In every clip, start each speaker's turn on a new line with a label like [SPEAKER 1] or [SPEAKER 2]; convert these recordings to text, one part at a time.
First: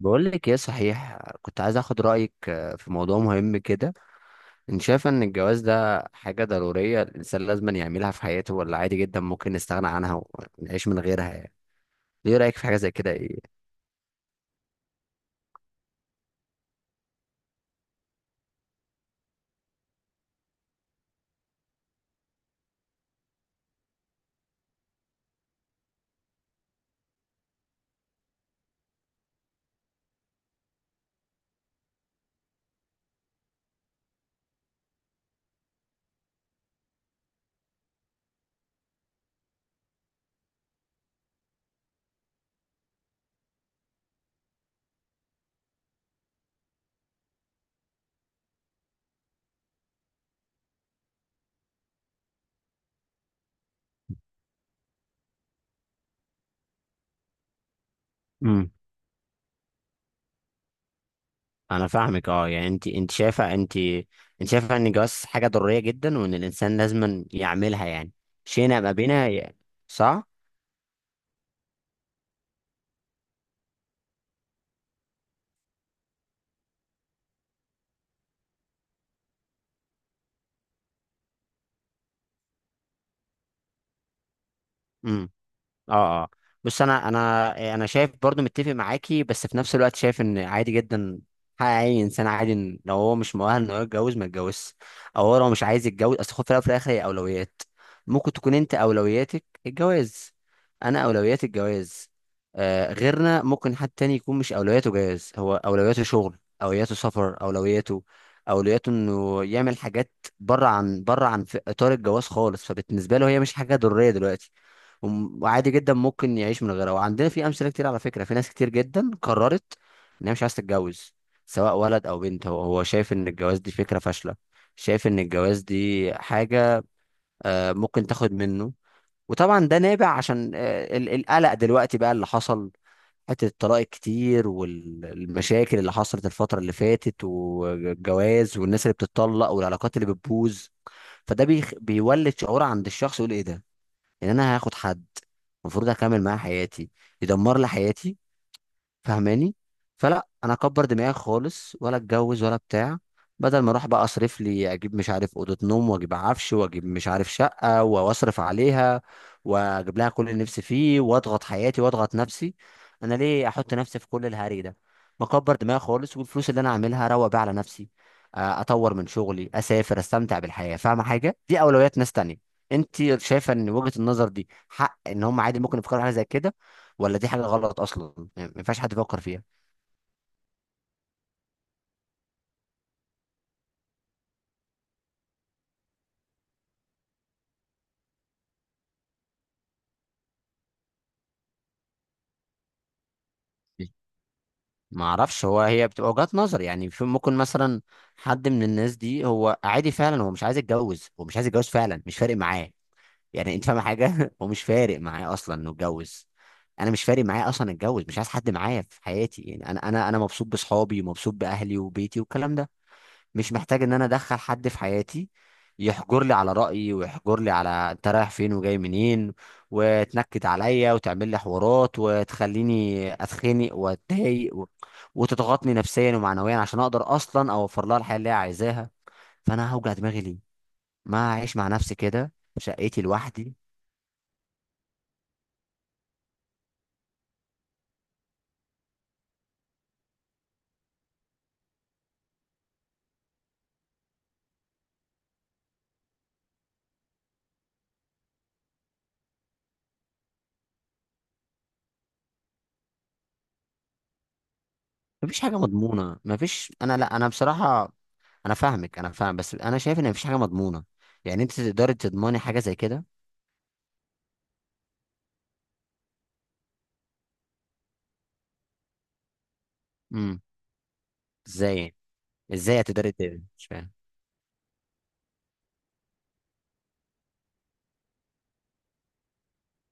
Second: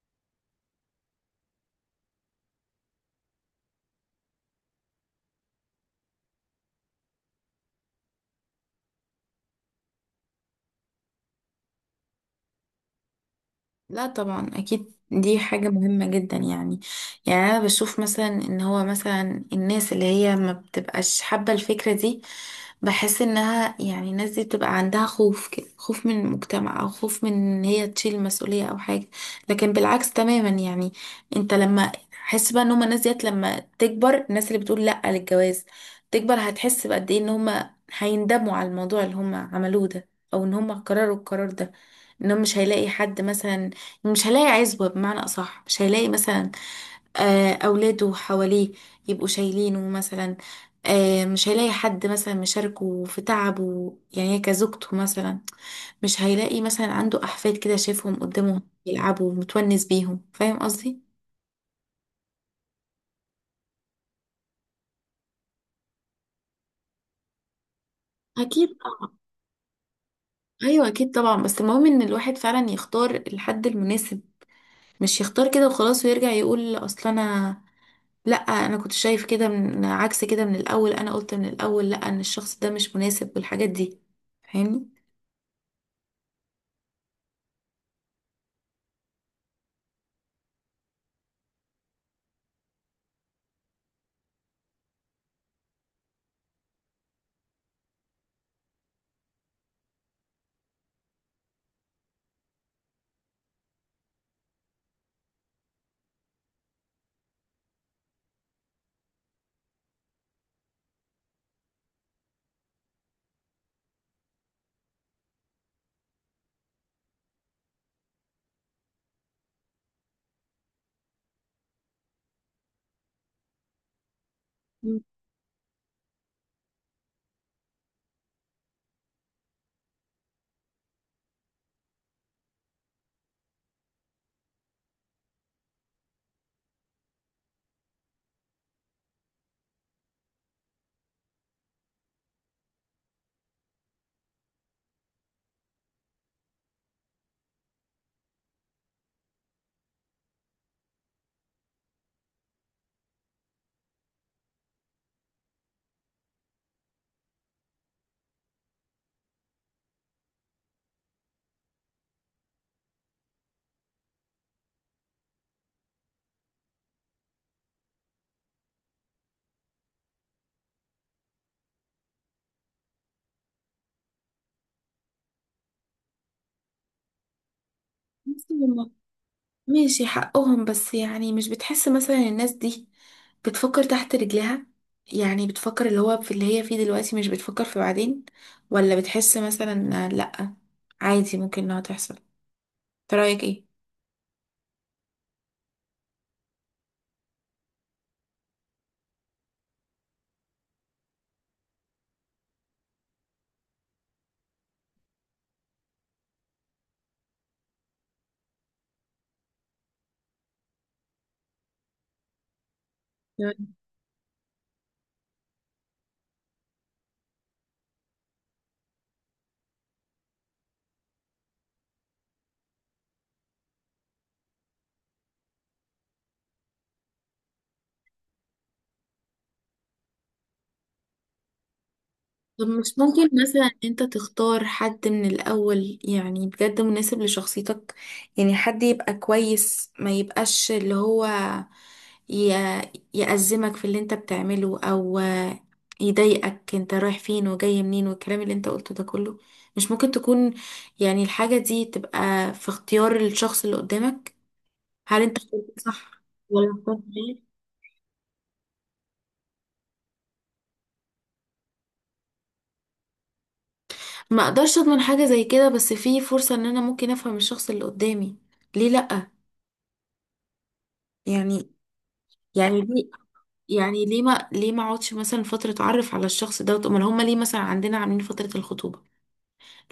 [SPEAKER 1] بقول لك ايه صحيح كنت عايز اخد رايك في موضوع مهم كده. انت شايفه ان الجواز ده حاجه ضروريه الانسان لازم يعملها في حياته، ولا عادي جدا ممكن نستغنى عنها ونعيش من غيرها يعني؟ ايه رايك في حاجه زي كده، ايه؟
[SPEAKER 2] لا طبعا اكيد دي حاجة مهمة جدا يعني. انا بشوف مثلا ان هو مثلا الناس اللي هي ما بتبقاش حابة الفكرة دي. بحس انها يعني الناس دي بتبقى عندها خوف كده، خوف من المجتمع او خوف من ان هي تشيل مسؤولية او حاجة. لكن بالعكس تماما يعني، انت لما حس بقى ان هما الناس ديت لما تكبر، الناس اللي بتقول لا للجواز تكبر، هتحس بقد ايه ان هما هيندموا على الموضوع اللي هما عملوه ده، او ان هما قرروا القرار ده. انهم مش هيلاقي حد مثلا، مش هيلاقي عزوة، بمعنى أصح مش هيلاقي مثلا أولاده حواليه يبقوا شايلينه مثلا. مش هيلاقي حد مثلا مشاركه في تعبه يعني، كزوجته مثلا. مش هيلاقي مثلا عنده أحفاد كده شايفهم قدامه
[SPEAKER 1] امم.
[SPEAKER 2] يلعبوا متونس بيهم. فاهم قصدي؟
[SPEAKER 1] انا فاهمك، يعني انت شايفه انت. انت شايفه ان الجواز حاجه ضروريه جدا، وان الانسان لازم يعملها يعني.
[SPEAKER 2] أكيد
[SPEAKER 1] شئنا ما
[SPEAKER 2] طبعا.
[SPEAKER 1] بينا يعني. صح.
[SPEAKER 2] أيوة أكيد طبعا، بس المهم إن الواحد فعلا يختار الحد المناسب. مش يختار كده وخلاص ويرجع يقول أصل أنا، لا انا كنت شايف كده من عكس كده من الاول، انا قلت من الاول لا ان الشخص ده مش مناسب والحاجات دي. فاهمني؟
[SPEAKER 1] امم. اه، اه. بص، انا. انا شايف برضو متفق معاكي، بس في نفس الوقت شايف ان عادي جدا. حق اي انسان عادي، إن لو هو مش مؤهل ان هو يتجوز ما يتجوزش، او هو لو مش عايز يتجوز. اصل خد في الأول وفي الاخر هي اولويات. ممكن تكون انت اولوياتك الجواز، انا اولوياتي الجواز. غيرنا ممكن حد تاني يكون مش اولوياته جواز، هو اولوياته شغل، اولوياته سفر، اولوياته انه يعمل حاجات بره عن في اطار الجواز خالص. فبالنسبه له هي مش حاجه ضروريه دلوقتي. وعادي جدا ممكن يعيش من غيرها. وعندنا في امثله كتير، على فكره، في ناس كتير جدا قررت ان هي مش عايزه تتجوز، سواء ولد او بنت. هو شايف ان الجواز دي فكره فاشله.
[SPEAKER 2] مم.
[SPEAKER 1] شايف ان الجواز دي حاجه ممكن تاخد منه. وطبعا ده نابع عشان القلق دلوقتي بقى اللي حصل، حته الطلاق الكتير والمشاكل اللي حصلت الفتره اللي فاتت، والجواز والناس اللي بتتطلق والعلاقات اللي بتبوظ. فده بيولد شعور عند الشخص، يقول ايه ده؟ ان انا هاخد حد المفروض اكمل معاه حياتي يدمر لي حياتي؟ فاهماني؟ فلا انا اكبر دماغي خالص، ولا اتجوز ولا بتاع. بدل ما اروح بقى اصرف لي، اجيب مش عارف اوضه نوم، واجيب عفش، واجيب مش عارف شقه، واصرف عليها، واجيب لها كل اللي نفسي فيه، واضغط حياتي واضغط نفسي. انا ليه احط نفسي في كل الهري ده؟ مكبر دماغي خالص، والفلوس اللي انا اعملها اروق بيها على نفسي، اطور من شغلي، اسافر، استمتع بالحياه. فاهمه؟ حاجه دي اولويات ناس تانية. انت شايفه ان وجهه النظر دي حق، ان هم عادي ممكن يفكروا في حاجه زي كده، ولا دي حاجة غلط أصلا
[SPEAKER 2] بس
[SPEAKER 1] يعني ما ينفعش
[SPEAKER 2] لما-
[SPEAKER 1] حد يفكر فيها؟
[SPEAKER 2] ماشي حقهم، بس يعني مش بتحس مثلا الناس دي بتفكر تحت رجلها؟ يعني بتفكر اللي هو في اللي هي فيه دلوقتي، مش بتفكر في بعدين. ولا بتحس مثلا لا، عادي ممكن انها تحصل. انت رايك ايه؟
[SPEAKER 1] ما اعرفش، هو هي بتبقى وجهات نظر يعني. في ممكن مثلا حد من الناس دي هو عادي فعلا، هو مش عايز يتجوز، هو مش عايز يتجوز فعلا، مش فارق معاه يعني. انت فاهم حاجة؟ هو مش فارق معاه اصلا انه يتجوز. انا مش فارق معايا اصلا اتجوز، مش عايز حد معايا في حياتي يعني. انا مبسوط بصحابي، ومبسوط باهلي وبيتي والكلام ده، مش محتاج ان انا ادخل حد في حياتي يحجر لي على رأيي، ويحجر لي على انت رايح فين وجاي منين، وتنكد عليا، وتعمل لي حوارات، وتخليني اتخنق واتضايق، وتضغطني نفسيا ومعنويا، عشان اقدر اصلا اوفر لها الحياة اللي هي عايزاها. فانا هوجع دماغي ليه؟ ما اعيش مع نفسي كده في
[SPEAKER 2] طب مش
[SPEAKER 1] شقتي
[SPEAKER 2] ممكن
[SPEAKER 1] لوحدي.
[SPEAKER 2] مثلا إن انت تختار حد من الاول يعني بجد مناسب لشخصيتك؟ يعني حد يبقى كويس، ما يبقاش اللي هو ي- يأزمك في اللي انت بتعمله، او يضايقك انت رايح فين وجاي منين والكلام اللي انت قلته ده كله. مش ممكن تكون يعني الحاجة دي تبقى في اختيار الشخص اللي قدامك، هل انت
[SPEAKER 1] مفيش حاجة
[SPEAKER 2] اخترت
[SPEAKER 1] مضمونة،
[SPEAKER 2] صح ولا
[SPEAKER 1] مفيش،
[SPEAKER 2] اخترت
[SPEAKER 1] انا لا، انا
[SPEAKER 2] غلط؟
[SPEAKER 1] بصراحة. انا فاهمك، انا فاهم، بس انا شايف ان مفيش حاجة مضمونة. يعني انت تقدري تضمني حاجة زي كده؟
[SPEAKER 2] ما اقدرش اضمن حاجة زي كده، بس في فرصة ان انا ممكن افهم الشخص اللي قدامي، ليه لأ؟
[SPEAKER 1] امم.
[SPEAKER 2] يعني
[SPEAKER 1] ازاي يعني؟
[SPEAKER 2] يعني
[SPEAKER 1] ازاي
[SPEAKER 2] ليه
[SPEAKER 1] هتقدري مش فاهم.
[SPEAKER 2] يعني ليه ما ليه ما اقعدش مثلا فتره اتعرف على الشخص ده؟ امال هم ليه مثلا عندنا عاملين فتره الخطوبه؟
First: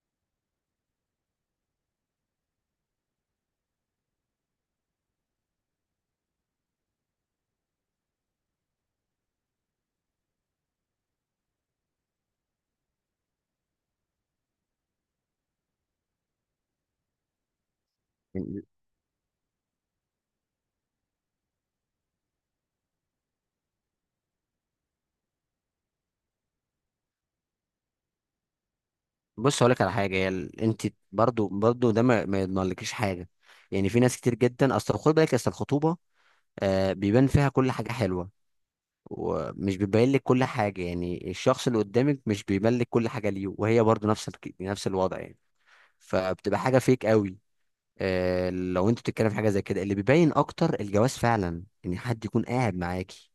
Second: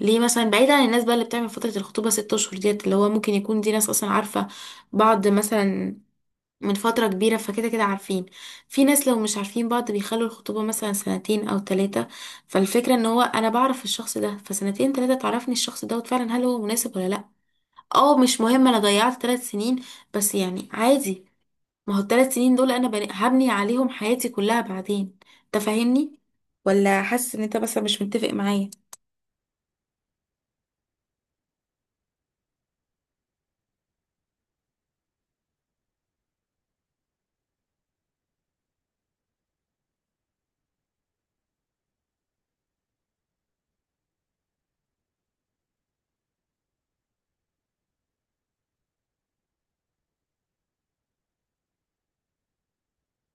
[SPEAKER 2] ليه مثلا بعيد عن الناس بقى اللي بتعمل فتره الخطوبه ست اشهر ديت، اللي هو ممكن يكون دي ناس اصلا عارفه بعض مثلا من فتره كبيره، فكده كده عارفين. في ناس لو مش عارفين بعض بيخلوا الخطوبه مثلا سنتين او ثلاثه. فالفكره ان هو انا بعرف الشخص ده فسنتين ثلاثه، تعرفني الشخص دوت فعلا هل هو مناسب ولا لا. اه مش مهم انا ضيعت ثلاث سنين، بس يعني عادي. ما هو الثلاث سنين دول انا هبني عليهم حياتي كلها بعدين. انت فاهمني، ولا حاسس ان انت مثلا مش متفق معايا؟
[SPEAKER 1] بص، هقول لك على حاجه، هي انت برضو ده ما يضمنلكيش حاجه. يعني في ناس كتير جدا، اصل خد بالك، اصل الخطوبه بيبان فيها كل حاجه حلوه، ومش بيبين لك كل حاجه، يعني الشخص اللي قدامك مش بيبين لك كل حاجه ليه، وهي برضو نفس نفس الوضع يعني. فبتبقى حاجه فيك قوي، لو انت بتتكلم في حاجه زي كده. اللي بيبين اكتر الجواز فعلا، ان حد يكون قاعد معاكي،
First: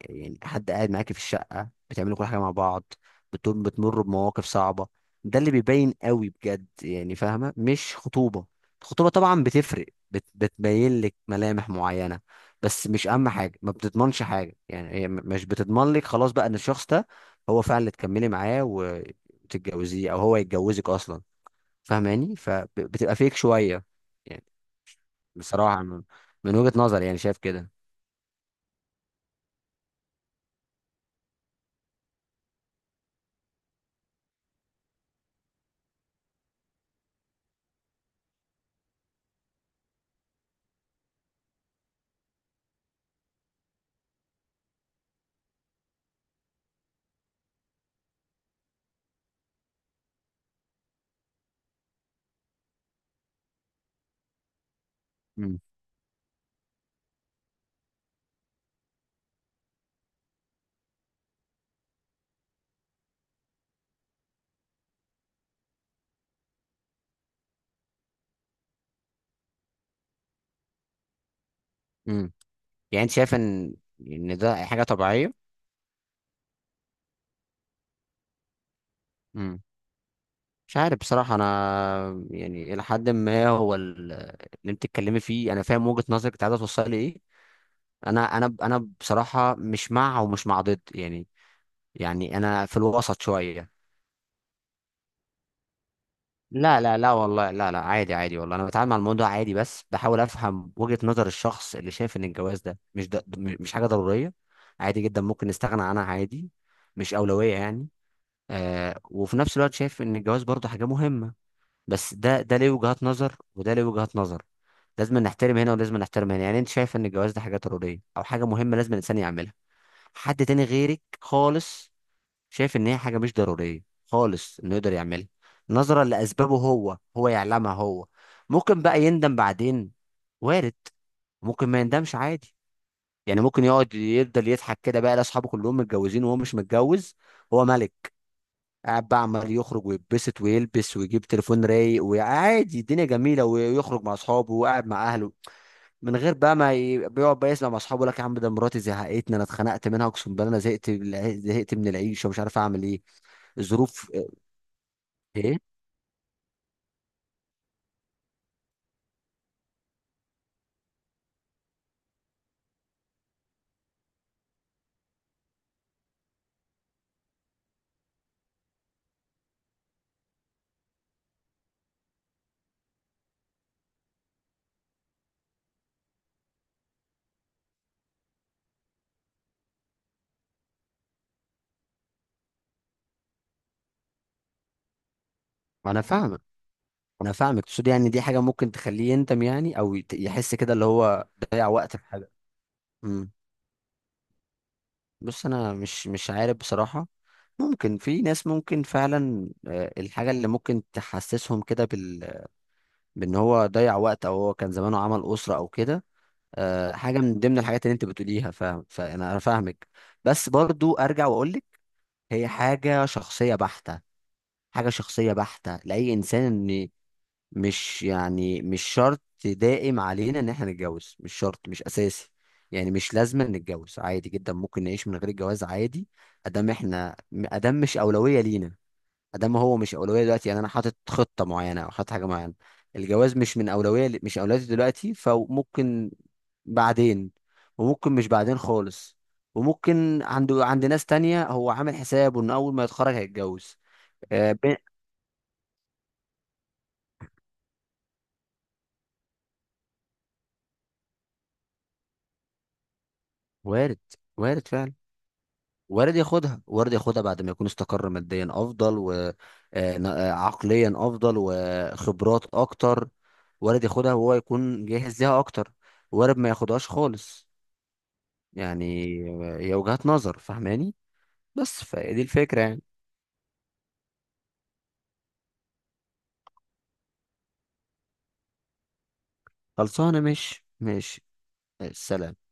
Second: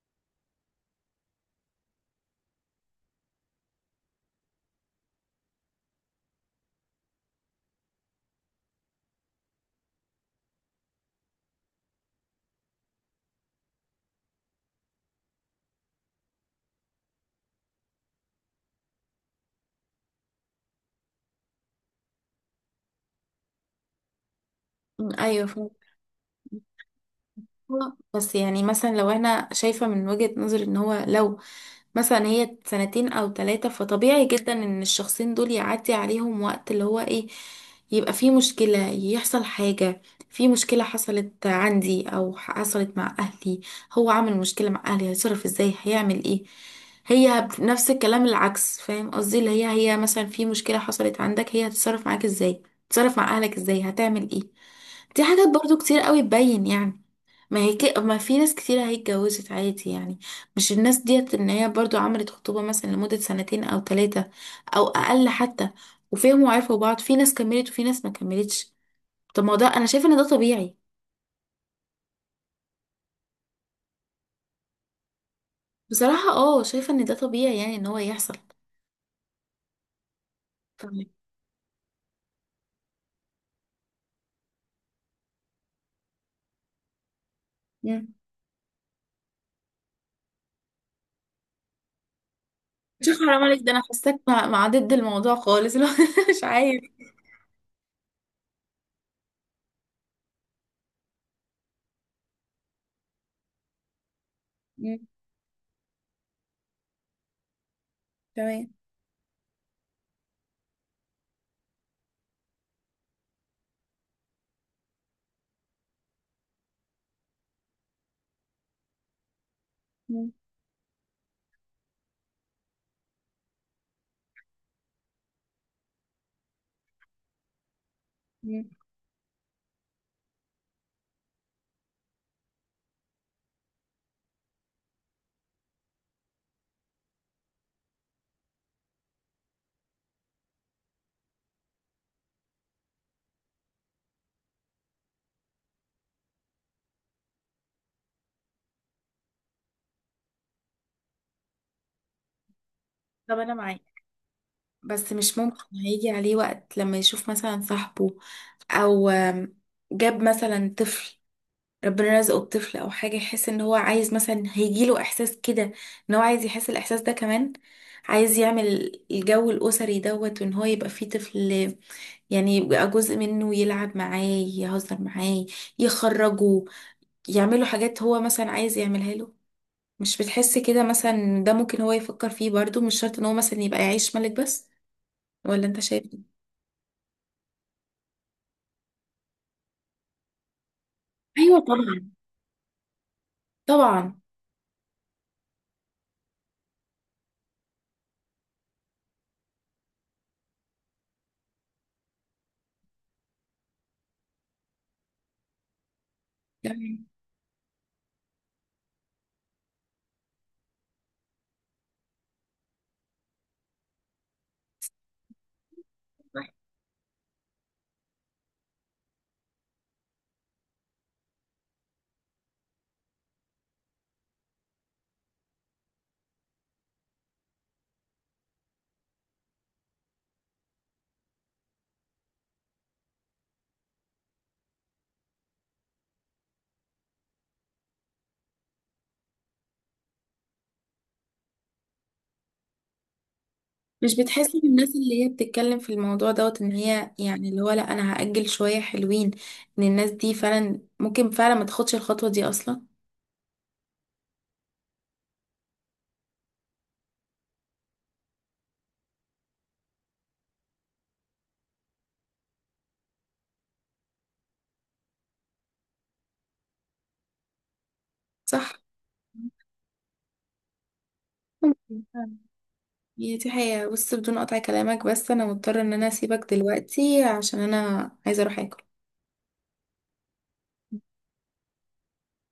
[SPEAKER 1] يعني حد قاعد معاكي في الشقة، بتعملوا كل حاجة مع بعض، بتمروا بمواقف صعبة، ده اللي بيبين قوي بجد يعني، فاهمة؟ مش خطوبة. الخطوبة طبعا بتفرق، بتبين لك ملامح معينة، بس مش أهم حاجة، ما بتضمنش حاجة، يعني هي مش بتضمن لك خلاص بقى إن الشخص ده هو فعلا اللي تكملي معاه وتتجوزيه، أو هو يتجوزك أصلا. فاهماني؟ فبتبقى فيك شوية يعني.
[SPEAKER 2] ايوه فهمت.
[SPEAKER 1] بصراحة من وجهة نظري، يعني شايف كده.
[SPEAKER 2] بس يعني مثلا لو انا شايفة من وجهة نظري ان هو لو مثلا هي سنتين او ثلاثة، فطبيعي جدا ان الشخصين دول يعدي عليهم وقت اللي هو ايه، يبقى في مشكلة، يحصل حاجة، في مشكلة حصلت عندي او حصلت مع اهلي، هو عامل مشكلة مع اهلي هيتصرف ازاي، هيعمل ايه. هي نفس الكلام العكس، فاهم قصدي اللي هي، هي مثلا في مشكلة حصلت عندك، هي هتتصرف معاك ازاي، تتصرف مع اهلك ازاي، هتعمل ايه. دي حاجات برضو كتير قوي تبين يعني. ما هي كده، ما في ناس كتير هي اتجوزت عادي يعني، مش الناس ديت ان هي برضو عملت خطوبة مثلا لمدة سنتين او ثلاثة او اقل حتى، وفهموا وعرفوا بعض، في ناس كملت وفي ناس ما كملتش. طب ما هو ده، انا شايفة ان ده طبيعي.
[SPEAKER 1] امم. يعني انت شايف ان ده حاجه طبيعيه.
[SPEAKER 2] بصراحة اه شايفة ان ده طبيعي يعني، ان هو يحصل.
[SPEAKER 1] امم. مش عارف
[SPEAKER 2] فاهمة؟
[SPEAKER 1] بصراحه انا. يعني الى حد ما هو اللي انت بتتكلمي فيه انا فاهم وجهه نظرك، انت عايزه توصلي ايه.
[SPEAKER 2] مم.
[SPEAKER 1] انا بصراحه مش مع ومش مع ضد يعني، يعني انا في
[SPEAKER 2] شوف
[SPEAKER 1] الوسط
[SPEAKER 2] حرام عليك،
[SPEAKER 1] شويه.
[SPEAKER 2] ده انا حاساك مع ضد الموضوع خالص لو مش عارف.
[SPEAKER 1] لا، لا، لا، والله، لا، لا، عادي، عادي، والله انا بتعامل مع الموضوع عادي، بس بحاول افهم وجهه نظر الشخص اللي شايف ان الجواز ده مش ده، مش حاجه ضروريه، عادي
[SPEAKER 2] مم.
[SPEAKER 1] جدا ممكن نستغنى عنها، عادي، مش اولويه يعني.
[SPEAKER 2] تمام.
[SPEAKER 1] وفي نفس الوقت شايف ان الجواز برضه حاجه مهمه، بس ده ليه وجهات نظر، وده ليه وجهات نظر، لازم نحترم هنا ولازم نحترم هنا. يعني انت شايف ان الجواز ده حاجه ضروريه او حاجه مهمه لازم الانسان يعملها،
[SPEAKER 2] مم.
[SPEAKER 1] حد تاني غيرك خالص شايف ان هي حاجه مش ضروريه خالص انه يقدر يعملها، نظرا لاسبابه هو يعلمها هو.
[SPEAKER 2] مم.
[SPEAKER 1] ممكن بقى يندم بعدين، وارد، ممكن ما يندمش عادي يعني. ممكن يقعد يفضل يضحك كده بقى، لاصحابه كلهم متجوزين وهو مش متجوز، هو ملك قاعد بقى عمال يخرج ويتبسط ويلبس، ويجيب تليفون رايق، وعادي الدنيا جميله، ويخرج مع اصحابه وقاعد مع اهله، من غير بقى ما بيقعد بقى يسمع مع اصحابه يقول لك: يا عم، ده مراتي زهقتني، انا اتخنقت منها، اقسم بالله انا زهقت زهقت من العيشه، ومش عارف اعمل ايه،
[SPEAKER 2] طب انا معاك،
[SPEAKER 1] الظروف.
[SPEAKER 2] بس مش
[SPEAKER 1] ايه.
[SPEAKER 2] ممكن هيجي عليه وقت لما يشوف مثلا صاحبه او جاب مثلا طفل، ربنا رزقه بطفل او حاجه، يحس ان هو عايز مثلا؟ هيجيله احساس كده ان هو عايز يحس الاحساس ده كمان، عايز يعمل الجو الاسري دوت وان هو يبقى فيه طفل، يعني يبقى جزء منه يلعب معاه، يهزر معاه، يخرجه، يعمله حاجات هو مثلا عايز يعملها له. مش بتحس كده مثلا؟ ده ممكن هو يفكر فيه برضو، مش شرط ان هو مثلا يبقى يعيش ملك بس. ولا انت
[SPEAKER 1] انا
[SPEAKER 2] شايف؟
[SPEAKER 1] فاهمك، انا فاهمك، تقصد يعني دي حاجه ممكن تخليه يندم يعني، او يحس كده اللي هو
[SPEAKER 2] ايوه
[SPEAKER 1] ضيع وقت في
[SPEAKER 2] طبعا.
[SPEAKER 1] حاجه. امم.
[SPEAKER 2] طبعا.
[SPEAKER 1] بص انا مش عارف بصراحه. ممكن في ناس ممكن فعلا، الحاجه اللي ممكن تحسسهم كده بال، بان هو ضيع وقت، او هو كان زمانه عمل اسره او كده.
[SPEAKER 2] يعني
[SPEAKER 1] حاجه من ضمن الحاجات اللي انت بتقوليها، فاهم، فانا فاهمك. بس برضو ارجع واقول لك، هي حاجه شخصيه بحته، حاجه شخصيه بحته لاي انسان، ان مش يعني مش شرط دائم علينا ان احنا نتجوز، مش شرط مش اساسي، يعني مش لازم نتجوز عادي جدا ممكن نعيش من غير الجواز عادي. ادام احنا، ادام مش اولويه لينا، ادام هو مش اولويه دلوقتي، يعني انا حاطط خطه معينه او حاطط حاجه معينه، الجواز مش من اولويه مش اولويتي دلوقتي، فممكن بعدين، وممكن مش بعدين خالص، وممكن عند ناس تانية هو عامل حسابه ان اول ما يتخرج هيتجوز.
[SPEAKER 2] مش
[SPEAKER 1] آه،
[SPEAKER 2] بتحس ان
[SPEAKER 1] ب-
[SPEAKER 2] الناس اللي هي بتتكلم في الموضوع دوت، ان هي يعني اللي هو لا انا هأجل شوية حلوين، ان الناس دي فعلا ممكن فعلا ما تاخدش الخطوة دي اصلا؟
[SPEAKER 1] وارد، وارد فعلا، وارد ياخدها، وارد ياخدها بعد ما يكون استقر ماديا افضل، وعقليا افضل وخبرات اكتر، وارد ياخدها وهو يكون جاهز ليها اكتر، وارد ما ياخدهاش خالص
[SPEAKER 2] صح.
[SPEAKER 1] يعني. هي وجهات نظر، فاهماني؟ بس
[SPEAKER 2] ممكن
[SPEAKER 1] فدي
[SPEAKER 2] فعلا.
[SPEAKER 1] الفكرة يعني.
[SPEAKER 2] هي دي حقيقة. بص، بدون قطع كلامك بس انا مضطرة ان انا اسيبك دلوقتي عشان انا عايزة اروح اكل.
[SPEAKER 1] خلصانة؟ مش السلام.